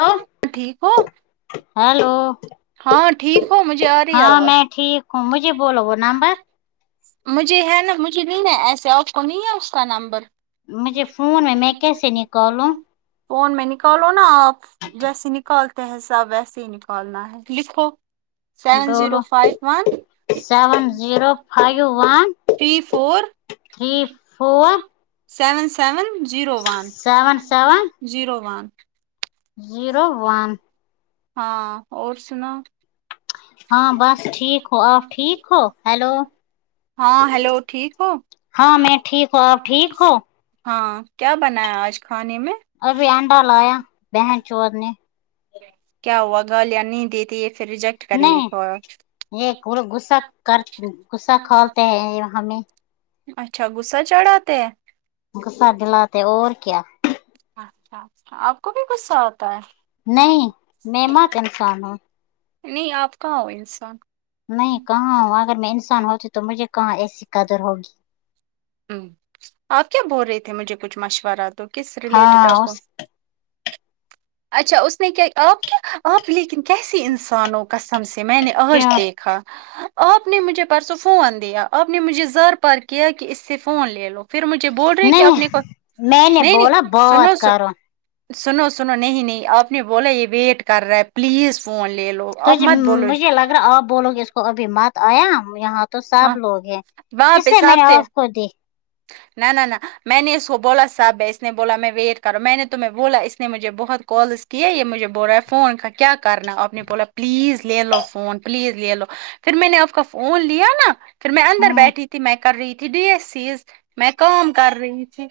hello ٹھیک ہو hello ہاں ٹھیک ہو مجھے آ رہی ہے ہاں آواز میں ٹھیک ہوں مجھے بولو وہ نمبر مجھے ہے نا مجھے نہیں نا ایسے آپ کو نہیں ہے اس کا نمبر مجھے فون میں میں کیسے نکالوں فون میں نکالو نا آپ جیسے نکالتے ہیں سب ویسے ہی نکالنا ہے لکھو سیون زیرو بولو five one seven zero five one three four three four seven seven zero one seven seven zero one zero one ہاں اور سنا ہاں بس ٹھیک ہو آپ ٹھیک ہو ہیلو ہاں ہیلو ٹھیک ہو ہاں میں ٹھیک ہوں آپ ٹھیک ہو ہاں کیا بنایا آج کھانے میں ابھی انڈا لایا بہن چور نے کیا ہوا گا لیں نہیں دیتے یہ پھر رجکٹ نہیں یہ پورا غصہ کر غصہ کھولتے ہیں ہمیں اچھا غصہ چڑھاتے ہیں غصہ دلاتے ہے اور کیا اچھا اچھا آپ کو بھی غصہ آتا ہے نہیں میں کہاں انسان ہوں نہیں آپ کہاں ہو انسان نہیں کہاں اگر میں انسان ہوتی تو مجھے کہاں ایسی قدر ہوگی آپ کیا بول رہے تھے مجھے کچھ مشورہ تو ہاں اور اچھا اس نے کیا آپ کیا آپ لیکن کیسی انسان ہو قسم سے میں نے آج کیا دیکھا آپ نے مجھے پرسوں فون دیا آپ آپ نے مجھے زار پار کیا کہ اس سے فون لے لو پھر مجھے بول رہے کیا نہیں اپنے کو میں نہیں نے بولا نہیں سنو بات کرو س سنو سنو نہیں نہیں آپ نے بولا یہ ویٹ کر رہا ہے پلیز فون لے لو تھ آپ مت بولو مجھے لگ رہا آپ بولو گے اس کو ابھی مت آیا یہاں تو سب ہاں لوگ ہیں وہاں اس پہ لیے میں نے سب تھے آپ کو دی نہ نہ نہ میں نے اس کو بولا صاحب اس نے بولا میں ویٹ کر میں نے تمہیں بولا اس نے مجھے بہت کال کہ یہ مجھے بول رہا ہے فون کا کیا کرنا ہے آپ نے بولا پلیز لے لو فون پلیز لے لو پھر میں نے آپ کا فون لیا نا پھر میں اندر ہوں بیٹھی تھی میں کر رہی تھی ڈی ایس سیز میں کام کر رہی تھی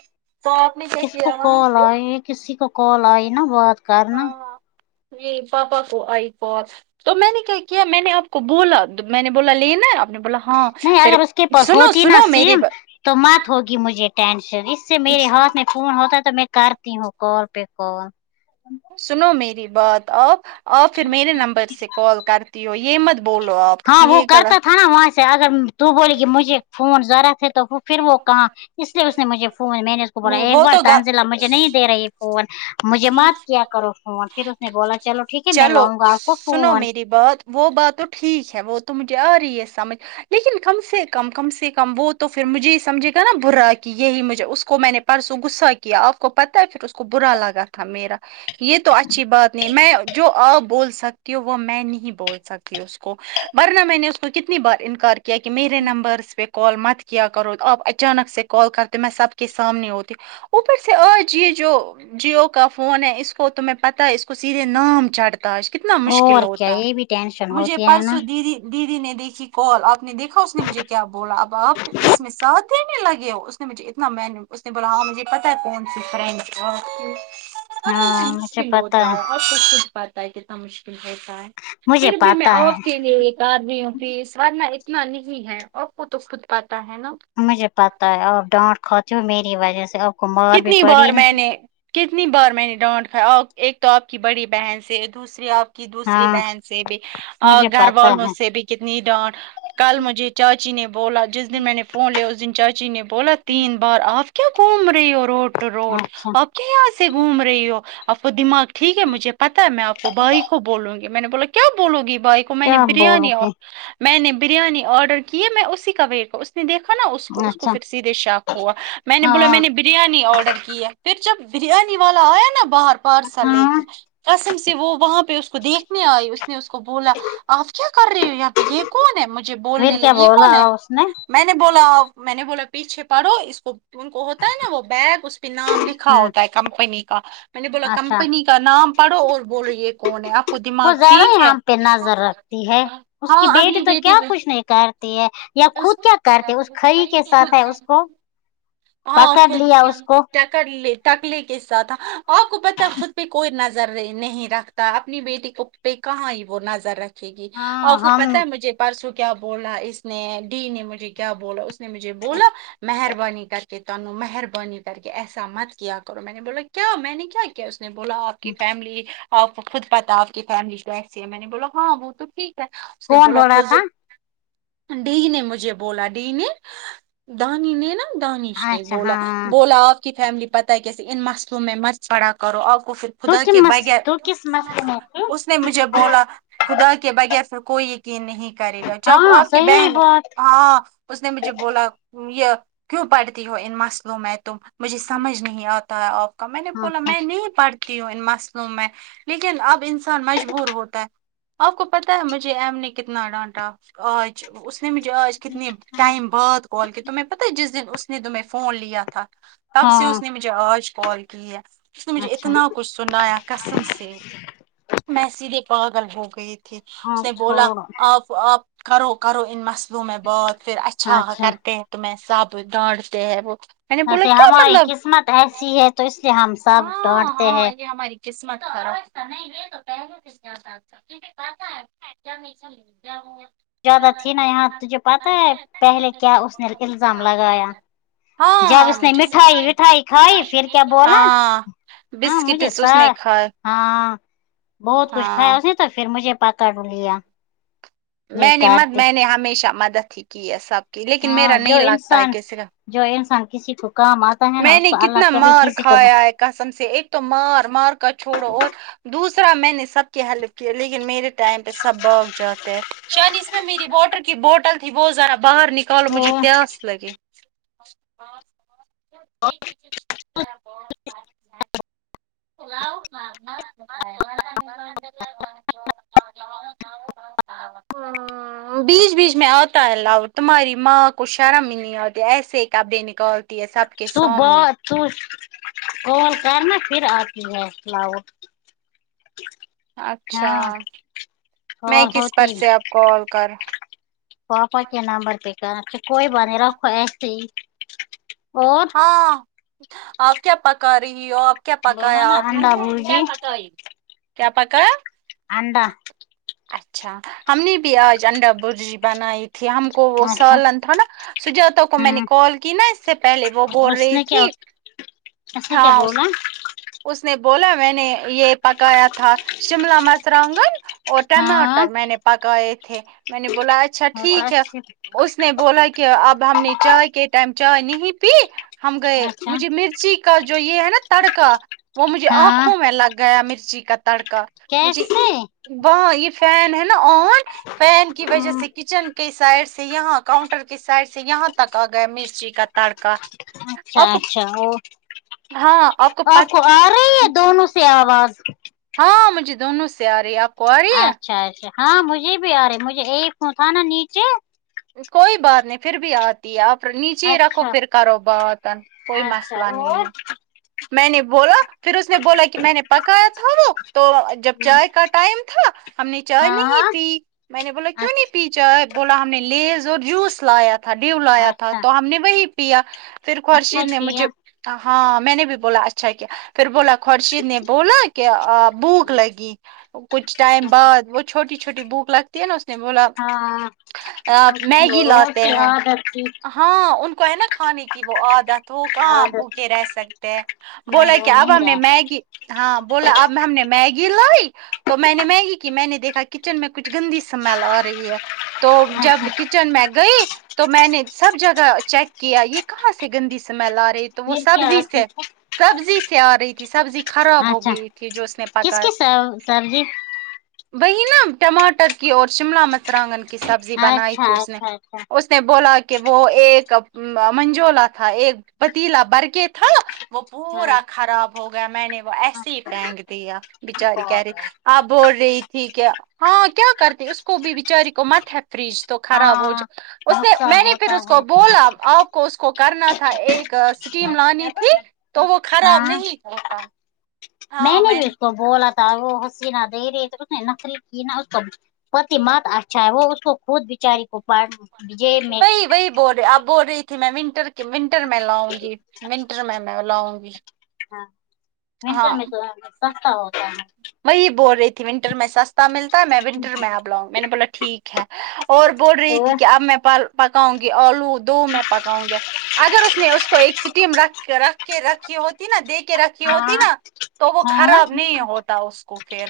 کس کو کال آئی کسی کو کال آئی نا بات کرنا جی پاپا کو آئی کال تو میں نے کیا کیا میں نے آپ کو بولا میں نے بولا لینا ہے آپ نے بولا ہاں نہیں پھر اگر اس کے پاس سنو ہوتی نا سنو میری سم تو مت ہوگی مجھے ٹینشن اس سے میرے ہاتھ میں فون ہوتا ہے تو میں کرتی ہوں کال پہ کال سنو میری بات آپ آپ پھر میرے نمبر سے کال کرتی ہو یہ مت بولو آپ ہاں وہ یہ کرتا غلط تھا نا وہاں سے اگر تو بولی کہ مجھے فون ذرا سے تو پھر وہ کہاں اس لیے اس نے مجھے فون میں نے اس کو بولا ایک وہ بار تو گ تنزیلہ مجھے نہیں دے رہی فون مجھے مت کیا کرو فون پھر اس نے بولا چلو ٹھیک ہے میں چلو لاؤں گا آپ کو سنو فون میری بات وہ بات تو ٹھیک ہے وہ تو مجھے آ رہی ہے سمجھ لیکن کم سے کم کم سے وہ تو پھر مجھے ہی سمجھے نا برا کی یہی مجھے اس کو میں نے پرسوں غصہ کیا آپ کو پتہ ہے پھر اس کو برا لگا تھا میرا یہ تو اچھی بات نہیں میں جو آپ بول سکتی ہو وہ میں نہیں بول سکتی اس کو ورنہ میں نے اس کو کتنی بار انکار کیا کہ میرے نمبرس پہ کال مت کیا کرو آپ اچانک سے کال کرتے میں سب کے سامنے ہوتی اوپر سے آ ج یہ جو جیو کا فون ہے اس کوتمہیں پتہ ہے اس کو سیدھے نام چڑھتا ہے کتنا مشکل اور کیا ہوتا یہ بھی ٹینشن مجھے ہوتی ہے نا پرسوں دیدی دیدی نے دیکھی کال آپ نے دیکھا اس نے مجھے کیا بولا اب آپ اس میں ساتھ اتنےنے لگے ہو اس نے مجھے اتنا مینو اس نے بولا ہاں مجھے پتا کون سی فرینچ ہاں مجھے مشکل پتا ہوتا ہے ہے [inaudible] کتنا مشکل ہوتا ہے مجھے پھر بھی میں پتا ہے آف کے لیے یہ آار بھی ہوں یہ سوارنا اتنا نہیں ہے اور کو تو خود پاتا ہے نا مجھے پتہ ہے اور ڈانٹ کھتی ہو میری وجہ سے کو مار بھی کتنی بار پڑی نا میں نے کتنی بار میں نے ڈانٹ کھایا ایک تو آپ کی بڑی بہن سے دوسری آپ دوسری ہاں بہن سے بھی مجھے گھر پتا والو مجھ ہے سے بھی کتنی ڈانٹ کل مجھے چاچی نے بولا جس دن میں نے فون لیا اس دن چاچی نے بولا تین بار آپ کیا گھوم رہی ہو روٹ روٹ اچھا آپ کے یہاں سے گھوم رہی ہو آپ کو دماغ ٹھیک ہے مجھے پتا ہے میں آپ کو بھائی کو بولوں گی میں نے بولا کیا بولوں گی بھائی کو میں نے کیا بولو بریانی ا گے میں نے بریانی آڈر کی میں اسی کا ویٹ اس نے دیکھا نا اس کو اس کو اچھا پھر سیدھے شاق ہوا میں نے بولا ہاں میں نے ب بریانی آرڈر کی پھر جب بریانی والا آیا نا باہر پارسل لے ہاں کے قسم سے وہ وہاں پہ اس کو دیکھنے آئی اس نے اس کو بولا آپ کیا کر رہے ہو یار یہ کون ہے مجھے پھر بولنے کیا لگی بولا کون ہے اس میں نے بولا میں نے بولا پیچھے پڑھو اس کو کو ہوتا ہے وہ بیگ اس پہ نام لکھا ہوں ہوتا ہے کمپنی کا میں نے بولا اچھا کمپنی کا نام پڑھو اور بولو یہ کون ہے آپ کو دماغ وہ زیادہ ٹھیک ہی ہے ہم پہ نظر رکھتی ہے اس ہاں کی بیٹی اپنی تو کیا پہ کچھ نہیں کرتی ہے یا خود کیا کرتی اس کھری کے ساتھ ہے خود اس کو ہاں پکڑ خود لیا اس کو ٹکر لے ٹکلے کے ساتھ ہ آپ کو پت خود پہ کوئی نظ نہیں رکھتا اپنی بیٹی کو پہ کہاں وہ نظر رکھتا یکی ہاں اپ کو ہم پتہ مجھے پرسوں کیا بولا اس نے ڈی نے مجھے کیا بولا اس مجھے بولا مہربانی کر کہ تن مہربانی کر کے ایسا مت کیا کرو میں نے بولا کیا میں نے کیا کیا اس نے بولا آپ آپ کی فیملی آپ کو خود پتہ آپ کی فیملی کیسی ہے میں نے بولا ہاں وہ تو ٹھیک اس نے کون بولا بول رہا فزو تھا ڈی نے مجھے بولا ڈی نے دانی نے نا دانی اچھا بولا ہاں بولا آپ کی فیملی پتہ ہے کیسے ان مسئلوں میں مت پڑا کرو آپ کو پھر تو خدا کے کس تو بغیر کس مستی میں تھی اس نے مجھے بولا خدا کے بغیر سے کوئی یقین نہیں کرے گا جب ہاں آپ کی صحیح بہن بات ہاں اس نے مجھے بولا یہ کیوں پڑھتی ہو ان مسئلوں میں تم مجھے سمجھ نہیں آتا ہے آپ کا میں نے بولا اچھا میں نہیں پڑھتی ہوں ان مسئلوں میں لیکن اب انسان مجبور ہوتا ہے آپ کو پتا ہے مجھے ایم نے کتنا ڈانٹا آج اس نے مجھے آج کتنی ٹائم بعد کال کی تو میں پتہ جس دن ا اس نے تو میں فون لیا تھا تب سے ہاں اس نے مجھے آج کال کی ہے اس نے مجھے اچھا اتنا کچھ سنایا قسم سے میں سیدھے پاگل ہو گئی تھی تھی ہاں اس نے بولا چھوڑو آپ آپ کرو کرو ان مسئلوں میں بات پھر اچھا کرتے ہیں تمہے سب ڈانڈتے ہیں وہ میں نے بولا ویسے کیا ہماری مطلب قسمت ایسی ہے تو اس لیے ہم سب ہاں ڈانٹتے ہاں ہیں یہ ہماری [unintelligible] قسمت خراب کیا ہوا زیادہ تھی نا یہاں تجھے پتا ہے پہلے کیا اس نے الزام لگایا ہاں جب ہاں اس نے مجھے مٹھائی وٹھائی کھائی پھر کیا بولا ہاں ہاں مجھے بسکٹس سا اس نے کھائے ہاں بہت کچھ کھایا ہاں اس تو پھر مجھے پکاڈ لیا یہ میں نے مت کرتے میں نے ہمیشہ مدد ہی کی ہے سب کی لیکن ہاں میرا جو نہیں لگتا ہے انسان کس کا جو انسان کسی کو کام اتا ہے نا میں اس نے کو کتنا اللہ کبھی مار کسی کو کھایا ہے قسم سے ایک تو مار مار کا چھوڑو اور دوسرا میں نے سب کی ہیلپ کی لیکن میرے ٹائم پہ سب باگ جاتے ہیں شان اس میں میری واٹر کی بوٹل تھی وہ ذرا باہر نکالو تو مجھے پیاس لگے [unintelligible] [unintelligible] ام بیچ بیچ میں آتا ہے لاؤ تمہاری ماں کو شرم ہی نہیں آتی ایسے کپڑے نکال تو بات تو کال کرنا پھر آ [unintelligible] اچھا میں کال کس پر ہوتی سے آپ کو کال کر پاپا کے نمبر پہ کہنا کوئی بات نہیں رکھو ایسے ہی اور ہاں آپ کیا پکا رہی ہو آپ کیا بولا پکایا نا آپ نے انڈا کیا بھجی پکائی کیا پکا انڈا اچھا ہم نے بھی آج انڈا برجی بنائی تھی تھی ہم کو وہ اچھا سالن تھا نا سجاتا کو میں نے ہوں کال کی نا سے پہلے وہ بول اس رہی نے کیا تھی اس نے کیا ہاں بولا اس نے بولا میں نے یہ پکایا تھا شملہ مچراگن اور ہاں ٹماٹر میں نے پکائے تھے میں نے بولا اچھا وہ تو ٹھیک ہے اچھی اس نے بولا کہ اب ہم نے چائے کے ٹائم چائے نہیں پی ہم گئے اچھا مجھے مرچی کا جو یہ ہے نا تڑکا وہ مجھے ہاں آنکھوں میں لگ گیا مرچی کا تڑکا مجھے کیسے یہ فین ہے نا آن فین کی وجہ سے کچن کے سائڈ سے یہاں کاؤنٹر کے سائڈ سے یہاں تک آ گیا مرچ کا تڑکا اچھا آپ کو اچھا اور ہاں آپ کا دونوں سے [unintelligible] آواز ہاں مجھے دونوں سے آ رہی آپ کو آ رہی ہے اچھا اچھا ہاں مجھے بھی آ رہے مجھے ایک وہ تھا نا نیچے کوئی بات نہیں پھر بھی آج دیا پر نیچے رکھو اچھا پھر کرو باتن کوئی اچھا مثلا نہیں ہے اور میں نے بولا پھر اس نے بولا کہ میں نے پکایا تھا وہ تو جب چائے کا ٹائم تھا ہم نے چائے نہیں ہاں پی میں نے بولا کیوں نہیں پی چ بولا ہم نے لیز اور جوس لایا تھا ڈیو اچھا لایا تھا اچھا تو ہم نے وہی پیا پھر اچھا خورشید نے کیا مجھے ہاں میں نے بھی بولا اچھا کیا پھر بولا خورشید نے بولا کہ بھوک لگی کچھ ٹائم بعد وہ چھوٹی چھوٹی بھوک لگتی ہے نا اس نے بولا ہاں میگی روز لاتے ہیں دیہان ہاں ان کو ہے نا کھانے کی وہ عادت تو کہاں عادت بھوکے رہ سکتے ہیں بولا نہیں وہ کہ اب نہیں ہم نے رہا میگی ہاں بولا اب ہم نے میگی لائی تو میں نے میگی کی میں نے دیکھا کچن میں کچھ گندی سمل آ رہی ہے تو اچھا جب کچن میں گئی تو میں نے سب جگہ چیک کیا یہ کہاں سے گندی سمیل آ رہی رہی تو وہ پھر کیا سبزی آتی سے سبزی سے آ رہی تھی سبزی خراب ہو اچھا گئی تھی جو اس نے پکا کی کس سب سبزی وہی نا ٹماٹر کی اور شملہ مراگن کی سبزی بنائی تھی اچھا اسنے اچھا اچھا اس نے بولا کہ وہ ایک منجولا تھا ایک پتیلا بھر کے تھا وہ ہاں پورا خراب ہو گیا میں نے وہ ایسے ہی پھینک دیا بچاری کہہ رہی آپ بول رہی تھی کیا ہاں کیا کرتی اس کو بھی بچاری کو مت ہے فریج تو خراب ہو ہاں جائے اس نے نقصان میں نے پھر ہوتا اس ہے کو بولا آپ کو اس کو کرنا تھا ایک اسٹیم لانی تھی تو وہ خراب ہاں نہیں کرتا میں نے بھی اس کو بولا تھا وہ حسینہ دے رہی تو اس نے نخری کی نہ اس کو پتی مت اچھا ہے وہ اس کو خود بچاری کو پجے میں وہی وہی بول رہے آپ بول رہی تھی میں م انٹر [unintelligible] کہ ونٹر میں لاؤں گی ونٹر میں میں لاؤں گی ونٹر ہاں میں تو سستا ہوتا ہے وہی بول رہی تھی ونٹر میں سستا ملتا ہے میں ونٹر میں آب لاؤں میں نے بولا ٹھیک ہے اور بول رہی ہے تھی کہ اب میں پکاؤں گی آلو دو میں پکاؤں گا اگر اس نے اس کو ایک سٹیم رکھ رکھ کے رکھی ہوتی نا دیکھ رکھی ہوتی ہاں نا تو وہ ہاں خراب نہیں ہوتا اس کو پھر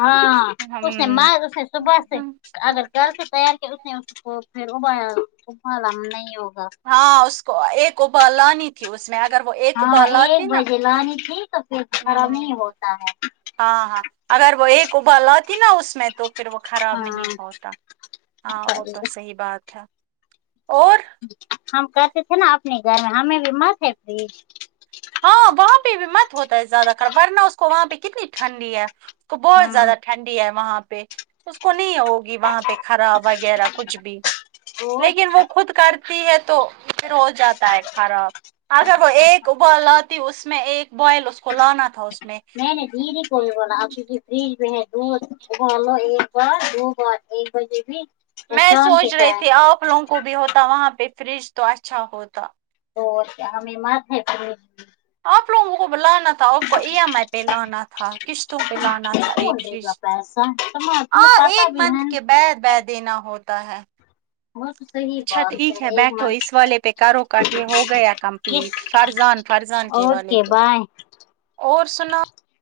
ہاں اس نے ما اس نے صبح سے ہم اگر گھر سے تیار کے اس کو پھر ابا اب لام نہیں ہوگا ہاں اس کو ایک اوبال لانی تھی اس میں اگر وہ ایک اوبال ہاں لاتی ایک نا تو بجے لانی تھی تو خراب نہیں ہوتا ہے ہاں ہاں اگر وہ ایک ابر لتی نا اس میں تو پھر وہ خراب ہاں نہیں ہوتا ہاں وہ تو صحیح بات ہے اور ہم کہتے تھے نا اپنے گھر میں ہمیں بھی مت ہے ہاں وہاں پہ بھی مت ہوتا ہے زیادہ تر ورنہ اس کو وہاں پہ کتنی ٹھنڈی ہے اس کو بہت ہاں زیادہ ٹھنڈی ہے وہاں پہ اس کو نہیں ہو گی وہاں پہ کرا وغیرہ کچھ بھی اور لیکن وہ خود کرتی ہے تو پھر ہو جاتا ہے خراب اگر وہ ایک ایک ابال لاتی اس میں ایک بوائل اس کو لانا تھا اس میں نے دیدی کو بھی بولا آپ کیونکہ فریج میں ہے دودھ ابالو ایک بار دو بار ایک بجے بھی میں شام کے سوچ رہی ٹائم تھی آپ لوگ کو بھی ہوتا وہاں پہ فریج تو اچھا ہوتا تو کیا ہمیں مات ہے پے آپ لوگوں کو بلانا تھا آ کو ای ایم آئی پہ لانا تھا قسطوں پہ لانا تھا ایک کون دے فج [unintelligible] بہ دینا ہوتا ہے وہ تو صحیح اچھا بات ٹھیک ہے ایک بیٹھو منتھ اس والے پہ کرو کر یہ ہو گیا کس کمپلیٹ فرزان فرزان کے والے اوکے کو بائے اور سنا